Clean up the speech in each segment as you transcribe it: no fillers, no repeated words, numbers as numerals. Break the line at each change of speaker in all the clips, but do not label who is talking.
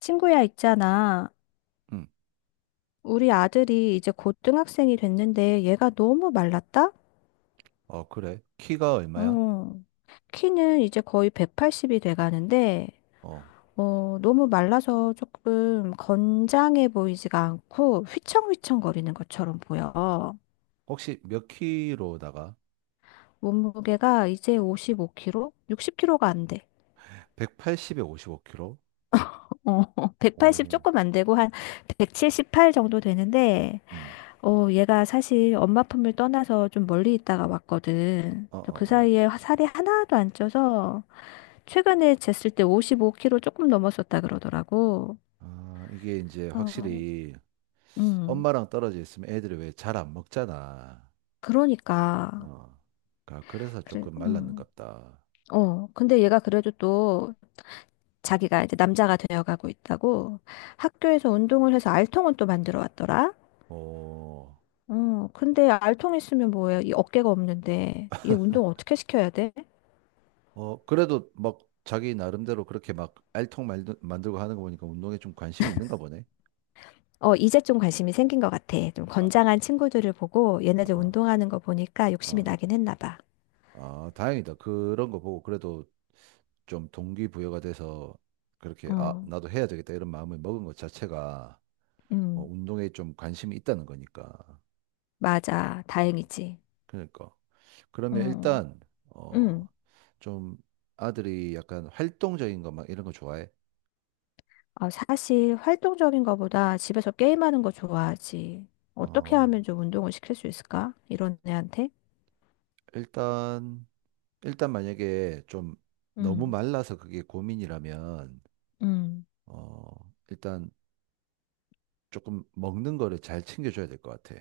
친구야, 있잖아.
응.
우리 아들이 이제 고등학생이 됐는데 얘가 너무 말랐다?
그래. 키가 얼마야?
어. 키는 이제 거의 180이 돼가는데,
어.
너무 말라서 조금 건장해 보이지가 않고 휘청휘청거리는 것처럼 보여.
혹시 몇 키로다가?
몸무게가 이제 55kg? 60kg가 안 돼.
180에 55키로?
어, 180
오,
조금 안 되고 한 178 정도 되는데,
음.
얘가 사실 엄마 품을 떠나서 좀 멀리 있다가 왔거든.
어, 어,
저그
어.
사이에 살이 하나도 안 쪄서 최근에 쟀을 때 55kg 조금 넘었었다 그러더라고.
아, 이게 이제
어,
확실히
음,
엄마랑 떨어져 있으면 애들이 왜 잘 안 먹잖아.
그러니까.
어. 그러니까 그래서
그래,
조금 말랐는갑다.
근데 얘가 그래도 또 자기가 이제 남자가 되어가고 있다고 학교에서 운동을 해서 알통은 또 만들어 왔더라.
어.
근데 알통 있으면 뭐해? 이 어깨가 없는데 얘 운동 어떻게 시켜야 돼?
그래도 막 자기 나름대로 그렇게 막 알통 만들고 하는 거 보니까 운동에 좀 관심이 있는가 보네.
어, 이제 좀 관심이 생긴 것 같아. 좀
아,
건장한 친구들을 보고
아,
얘네들
아.
운동하는 거 보니까 욕심이
아,
나긴 했나 봐.
아, 다행이다. 그런 거 보고 그래도 좀 동기부여가 돼서 그렇게 아,
어,
나도 해야 되겠다 이런 마음을 먹은 것 자체가
음,
운동에 좀 관심이 있다는 거니까.
맞아.
음.
다행이지.
그러니까. 그러면
어,
일단 어,
음.
좀 아들이 약간 활동적인 거 막 이런 거 좋아해?
아, 사실 활동적인 거보다 집에서 게임하는 거 좋아하지. 어떻게
어,
하면 좀 운동을 시킬 수 있을까? 이런 애한테?
일단 일단 만약에 좀 너무
음.
말라서 그게 고민이라면
음.
일단 조금 먹는 거를 잘 챙겨줘야 될 것 같아.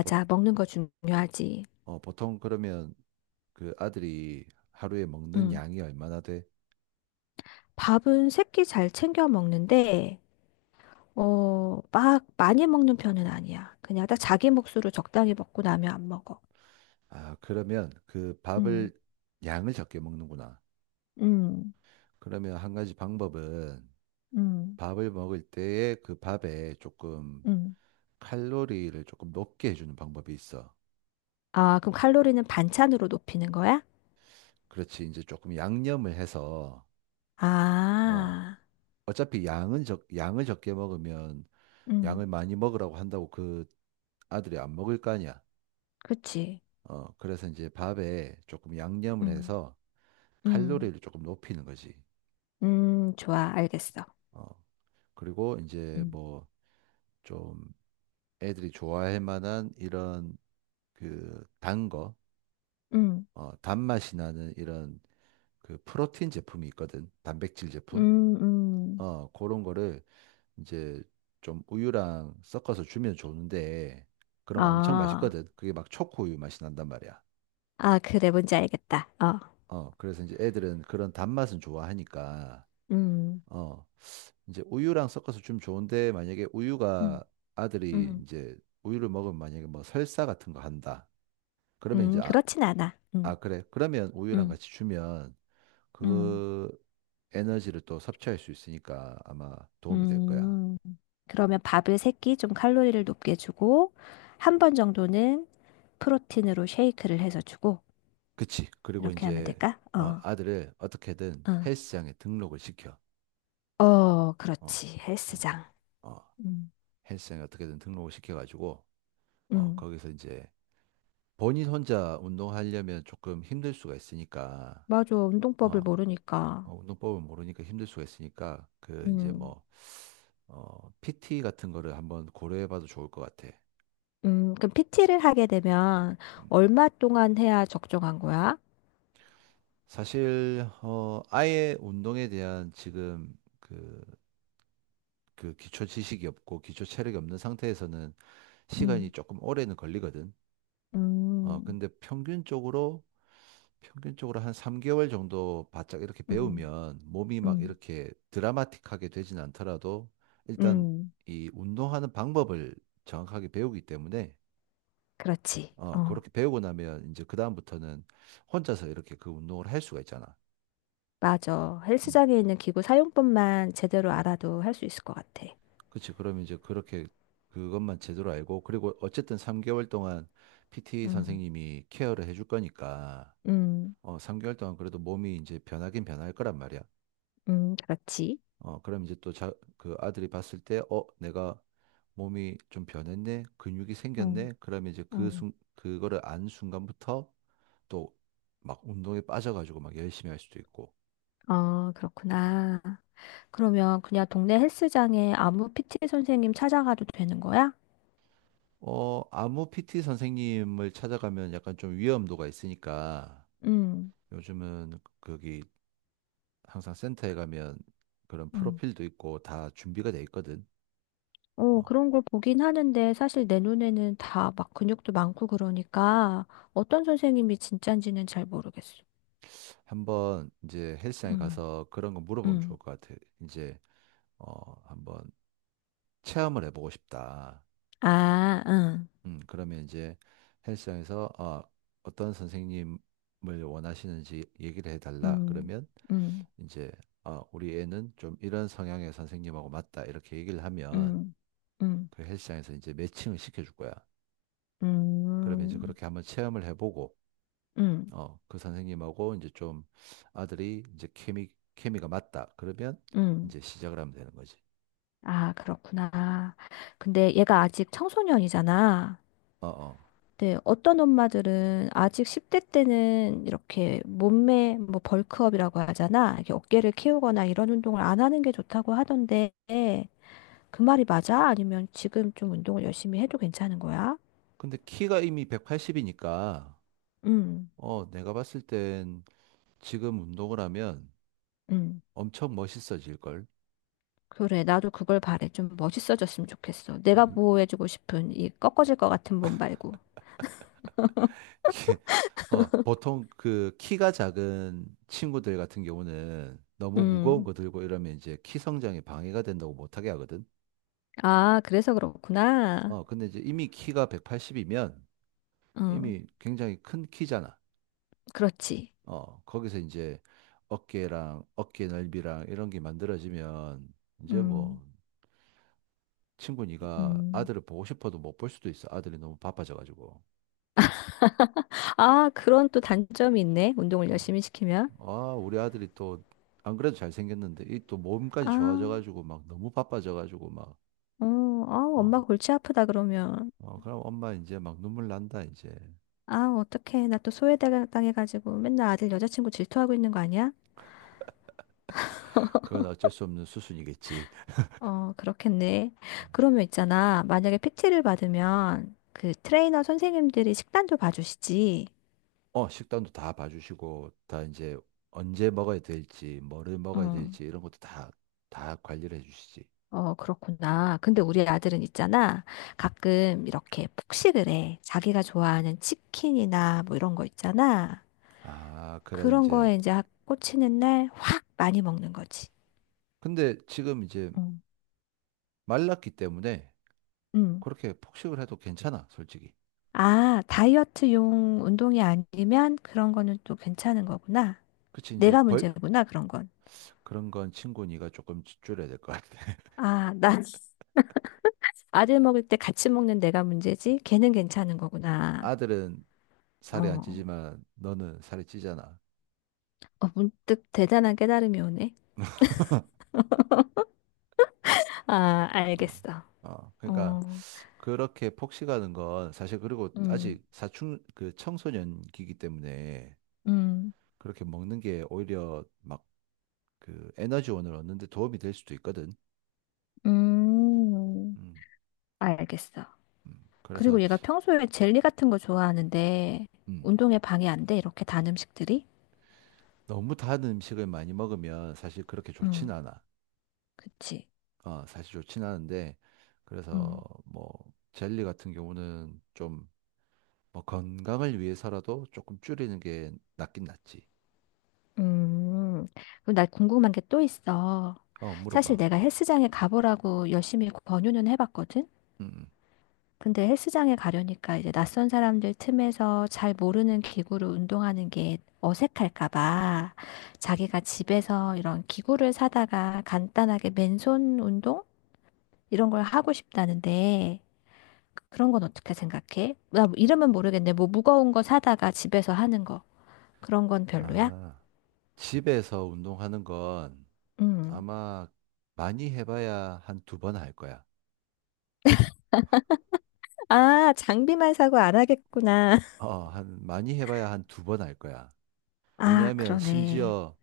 보,
먹는 거 중요하지.
보통 그러면 그 아들이 하루에 먹는
음.
양이 얼마나 돼?
밥은 새끼 잘 챙겨 먹는데, 막 많이 먹는 편은 아니야. 그냥 딱 자기 몫으로 적당히 먹고 나면 안 먹어.
아, 그러면 그
음.
밥을 양을 적게 먹는구나.
음.
그러면 한 가지 방법은
음.
밥을 먹을 때에 그 밥에 조금
음.
칼로리를 조금 높게 해주는 방법이 있어.
아, 그럼 칼로리는 반찬으로 높이는 거야?
그렇지. 이제 조금 양념을 해서, 어,
아.
어차피 양을 적게 먹으면
음.
양을 많이 먹으라고 한다고 그 아들이 안 먹을 거 아니야.
그치.
그래서 이제 밥에 조금 양념을
음.
해서
음.
칼로리를 조금 높이는 거지.
음. 좋아, 알겠어.
어, 그리고 이제
음.
뭐 좀 애들이 좋아할 만한 이런 그 단 거,
음.
단맛이 나는 이런 그 프로틴 제품이 있거든. 단백질 제품.
음. 음.
그런 거를 이제 좀 우유랑 섞어서 주면 좋은데 그럼 엄청
아,
맛있거든. 그게 막 초코 우유 맛이 난단 말이야.
아, 그래, 뭔지 알겠다. 어.
그래서 이제 애들은 그런 단맛은 좋아하니까
음.
어, 이제 우유랑 섞어서 주면 좋은데 만약에 우유가
음.
아들이
음.
이제 우유를 먹으면 만약에 뭐 설사 같은 거 한다. 그러면 이제 아,
그렇진 않아.
아
음.
그래. 그러면 우유랑
음.
같이 주면
음.
그 에너지를 또 섭취할 수 있으니까 아마 도움이 될 거야.
음. 그러면 밥을 3끼 좀 칼로리를 높게 주고, 한 번 정도는 프로틴으로 쉐이크를 해서 주고,
그치. 그리고
이렇게 하면
이제
될까? 어.
아들을 어떻게든
어.
헬스장에 등록을 시켜.
어,
어,
그렇지.
어,
헬스장.
어.
음.
헬스장에 어떻게든 등록을 시켜가지고
음.
거기서 이제 본인 혼자 운동하려면 조금 힘들 수가 있으니까
맞아. 운동법을
어,
모르니까.
운동법을 모르니까 힘들 수가 있으니까 그 이제
음.
뭐 PT 같은 거를 한번 고려해봐도 좋을 것 같아.
음. 그럼 PT를 하게 되면
음.
얼마 동안 해야 적정한 거야?
사실 아예 운동에 대한 지금 그 기초 지식이 없고 기초 체력이 없는 상태에서는 시간이
음.
조금 오래는 걸리거든.
음.
근데 평균적으로 한 3개월 정도 바짝 이렇게
음.
배우면 몸이 막
음.
이렇게 드라마틱하게 되진 않더라도 일단
음.
이 운동하는 방법을 정확하게 배우기 때문에
그렇지. 어,
그렇게 배우고 나면 이제 그다음부터는 혼자서 이렇게 그 운동을 할 수가 있잖아.
맞아.
음.
헬스장에 있는 기구 사용법만 제대로 알아도 할 수 있을 것 같아.
그치. 그럼 이제 그렇게 그것만 제대로 알고, 그리고 어쨌든 3개월 동안 PT
음.
선생님이 케어를 해줄 거니까,
음.
3개월 동안 그래도 몸이 이제 변하긴 변할 거란 말이야.
음. 그렇지.
그럼 이제 또 자, 그 아들이 봤을 때, 내가 몸이 좀 변했네? 근육이
응,
생겼네? 그러면 이제
응.
그거를 안 순간부터 또 막 운동에 빠져가지고 막 열심히 할 수도 있고,
어, 그렇구나. 그러면 그냥 동네 헬스장에 아무 PT 선생님 찾아가도 되는 거야?
아무 PT 선생님을 찾아가면 약간 좀 위험도가 있으니까,
음.
요즘은 거기 항상 센터에 가면 그런
응.
프로필도 있고 다 준비가 돼 있거든.
어,
어,
그런 걸 보긴 하는데 사실 내 눈에는 다 막 근육도 많고 그러니까 어떤 선생님이 진짠지는 잘 모르겠어.
한번 이제 헬스장에
음.
가서 그런 거 물어보면
음.
좋을 것 같아. 이제 한번 체험을 해보고 싶다.
아, 응.
그러면 이제 헬스장에서 어떤 선생님을 원하시는지 얘기를 해달라.
음.
그러면
음.
이제 우리 애는 좀 이런 성향의 선생님하고 맞다. 이렇게 얘기를 하면
음. 음.
그 헬스장에서 이제 매칭을 시켜줄 거야. 그러면 이제
음.
그렇게 한번 체험을 해보고
음.
그 선생님하고 이제 좀 아들이 이제 케미가 맞다. 그러면
음.
이제 시작을 하면 되는 거지.
아, 그렇구나. 근데 얘가 아직 청소년이잖아.
어, 어.
근데 어떤 엄마들은 아직 10대 때는 이렇게 몸매, 뭐 벌크업이라고 하잖아. 이렇게 어깨를 키우거나 이런 운동을 안 하는 게 좋다고 하던데, 그 말이 맞아? 아니면 지금 좀 운동을 열심히 해도 괜찮은 거야?
근데 키가 이미 180이니까,
음.
내가 봤을 땐 지금 운동을 하면
음.
엄청 멋있어질 걸.
그래, 나도 그걸 바래. 좀 멋있어졌으면 좋겠어.
어,
내가 보호해주고 싶은 이 꺾어질 것 같은 몸 말고.
이게, 보통 그 키가 작은 친구들 같은 경우는 너무 무거운
음.
거 들고 이러면 이제 키 성장에 방해가 된다고 못하게 하거든.
아, 그래서 그렇구나.
근데 이제 이미 키가 180이면
음,
이미 굉장히 큰 키잖아.
그렇지.
거기서 이제 어깨랑 어깨 넓이랑 이런 게 만들어지면 이제 뭐
음.
친구 니가
음.
아들을 보고 싶어도 못 볼 수도 있어. 아들이 너무 바빠져 가지고.
아, 그런 또 단점이 있네. 운동을
어.
열심히 시키면.
아, 우리 아들이 또 안 그래도 잘생겼는데 이 또 몸까지
아,
좋아져 가지고 막 너무 바빠져 가지고 막
어, 아,
어.
엄마 골치 아프다 그러면.
그럼 엄마 이제 막 눈물 난다 이제.
아, 어떡해. 나 또 소외당해가지고 맨날 아들 여자친구 질투하고 있는 거 아니야?
그건 어쩔 수 없는 수순이겠지.
어, 그렇겠네.
음.
그러면 있잖아. 만약에 PT를 받으면 그 트레이너 선생님들이 식단도 봐주시지.
식단도 다 봐주시고 다 이제 언제 먹어야 될지, 뭐를 먹어야
응.
될지 이런 것도 다 관리를 해주시지.
어, 그렇구나. 근데 우리 아들은 있잖아. 가끔 이렇게 폭식을 해. 자기가 좋아하는 치킨이나 뭐 이런 거 있잖아.
아, 그런
그런
이제.
거에 이제 꽂히는 날 확 많이 먹는 거지.
근데 지금 이제
응,
말랐기 때문에
응,
그렇게 폭식을 해도 괜찮아, 솔직히.
아, 다이어트용 운동이 아니면 그런 거는 또 괜찮은 거구나.
그치,
내가 문제구나, 그런 건.
그런 건 친구 니가 조금 줄여야 될 것 같아.
아, 나 아들 먹을 때 같이 먹는 내가 문제지. 걔는 괜찮은 거구나.
아들은 살이 안
어,
찌지만 너는 살이 찌잖아.
어, 문득 대단한 깨달음이 오네. 아,
어,
알겠어.
어. 그러니까
어.
그렇게 폭식하는 건 사실 그리고
음.
아직 그 청소년기이기 때문에
음.
그렇게 먹는 게 오히려 막 그 에너지원을 얻는 데 도움이 될 수도 있거든.
음.
음,
알겠어.
그래서
그리고 얘가 평소에 젤리 같은 거 좋아하는데
음.
운동에 방해 안 돼, 이렇게 단 음식들이?
너무 단 음식을 많이 먹으면 사실 그렇게 좋진
응,
않아.
그치.
사실 좋진 않은데, 그래서
응.
뭐, 젤리 같은 경우는 좀, 뭐, 건강을 위해서라도 조금 줄이는 게 낫긴 낫지.
음, 그럼 나 궁금한 게 또 있어. 사실
물어봐.
내가 헬스장에 가보라고 열심히 권유는 해봤거든?
음, 음.
근데 헬스장에 가려니까 이제 낯선 사람들 틈에서 잘 모르는 기구로 운동하는 게 어색할까 봐 자기가 집에서 이런 기구를 사다가 간단하게 맨손 운동? 이런 걸 하고 싶다는데 그런 건 어떻게 생각해? 나 뭐 이름은 모르겠네. 뭐 무거운 거 사다가 집에서 하는 거. 그런 건 별로야?
아, 집에서 운동하는 건
음.
아마 많이 해봐야 한 두 번 할 거야.
아, 장비만 사고 안 하겠구나.
많이 해봐야 한 두 번 할 거야.
아,
왜냐하면
그러네.
심지어,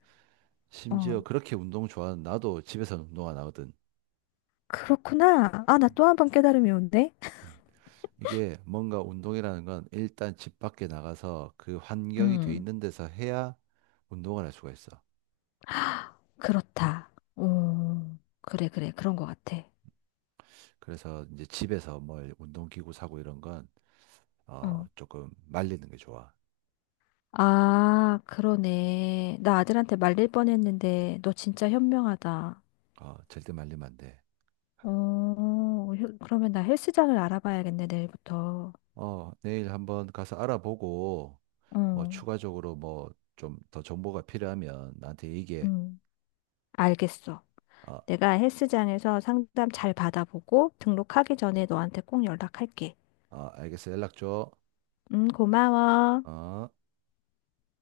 어,
심지어 그렇게 운동 좋아하는 나도 집에서 운동 안 하거든.
그렇구나. 아, 나 또 한 번 깨달음이 온대.
음. 이게 뭔가 운동이라는 건 일단 집 밖에 나가서 그 환경이 돼
음,
있는 데서 해야 운동을 할 수가 있어.
그렇다. 오, 그래, 그래. 그런 것 같아.
그래서 이제 집에서 뭘 운동기구 사고 이런 건,
어.
조금 말리는 게 좋아.
아, 그러네. 나 아들한테 말릴 뻔했는데, 너 진짜 현명하다.
절대 말리면 안 돼.
어, 그러면 나 헬스장을 알아봐야겠네, 내일부터.
내일 한번 가서 알아보고, 뭐
어,
추가적으로 뭐 좀 더 정보가 필요하면 나한테 얘기해.
음. 알겠어.
어,
내가 헬스장에서 상담 잘 받아보고 등록하기 전에 너한테 꼭 연락할게.
어, 알겠어. 연락 줘.
고마워.
어.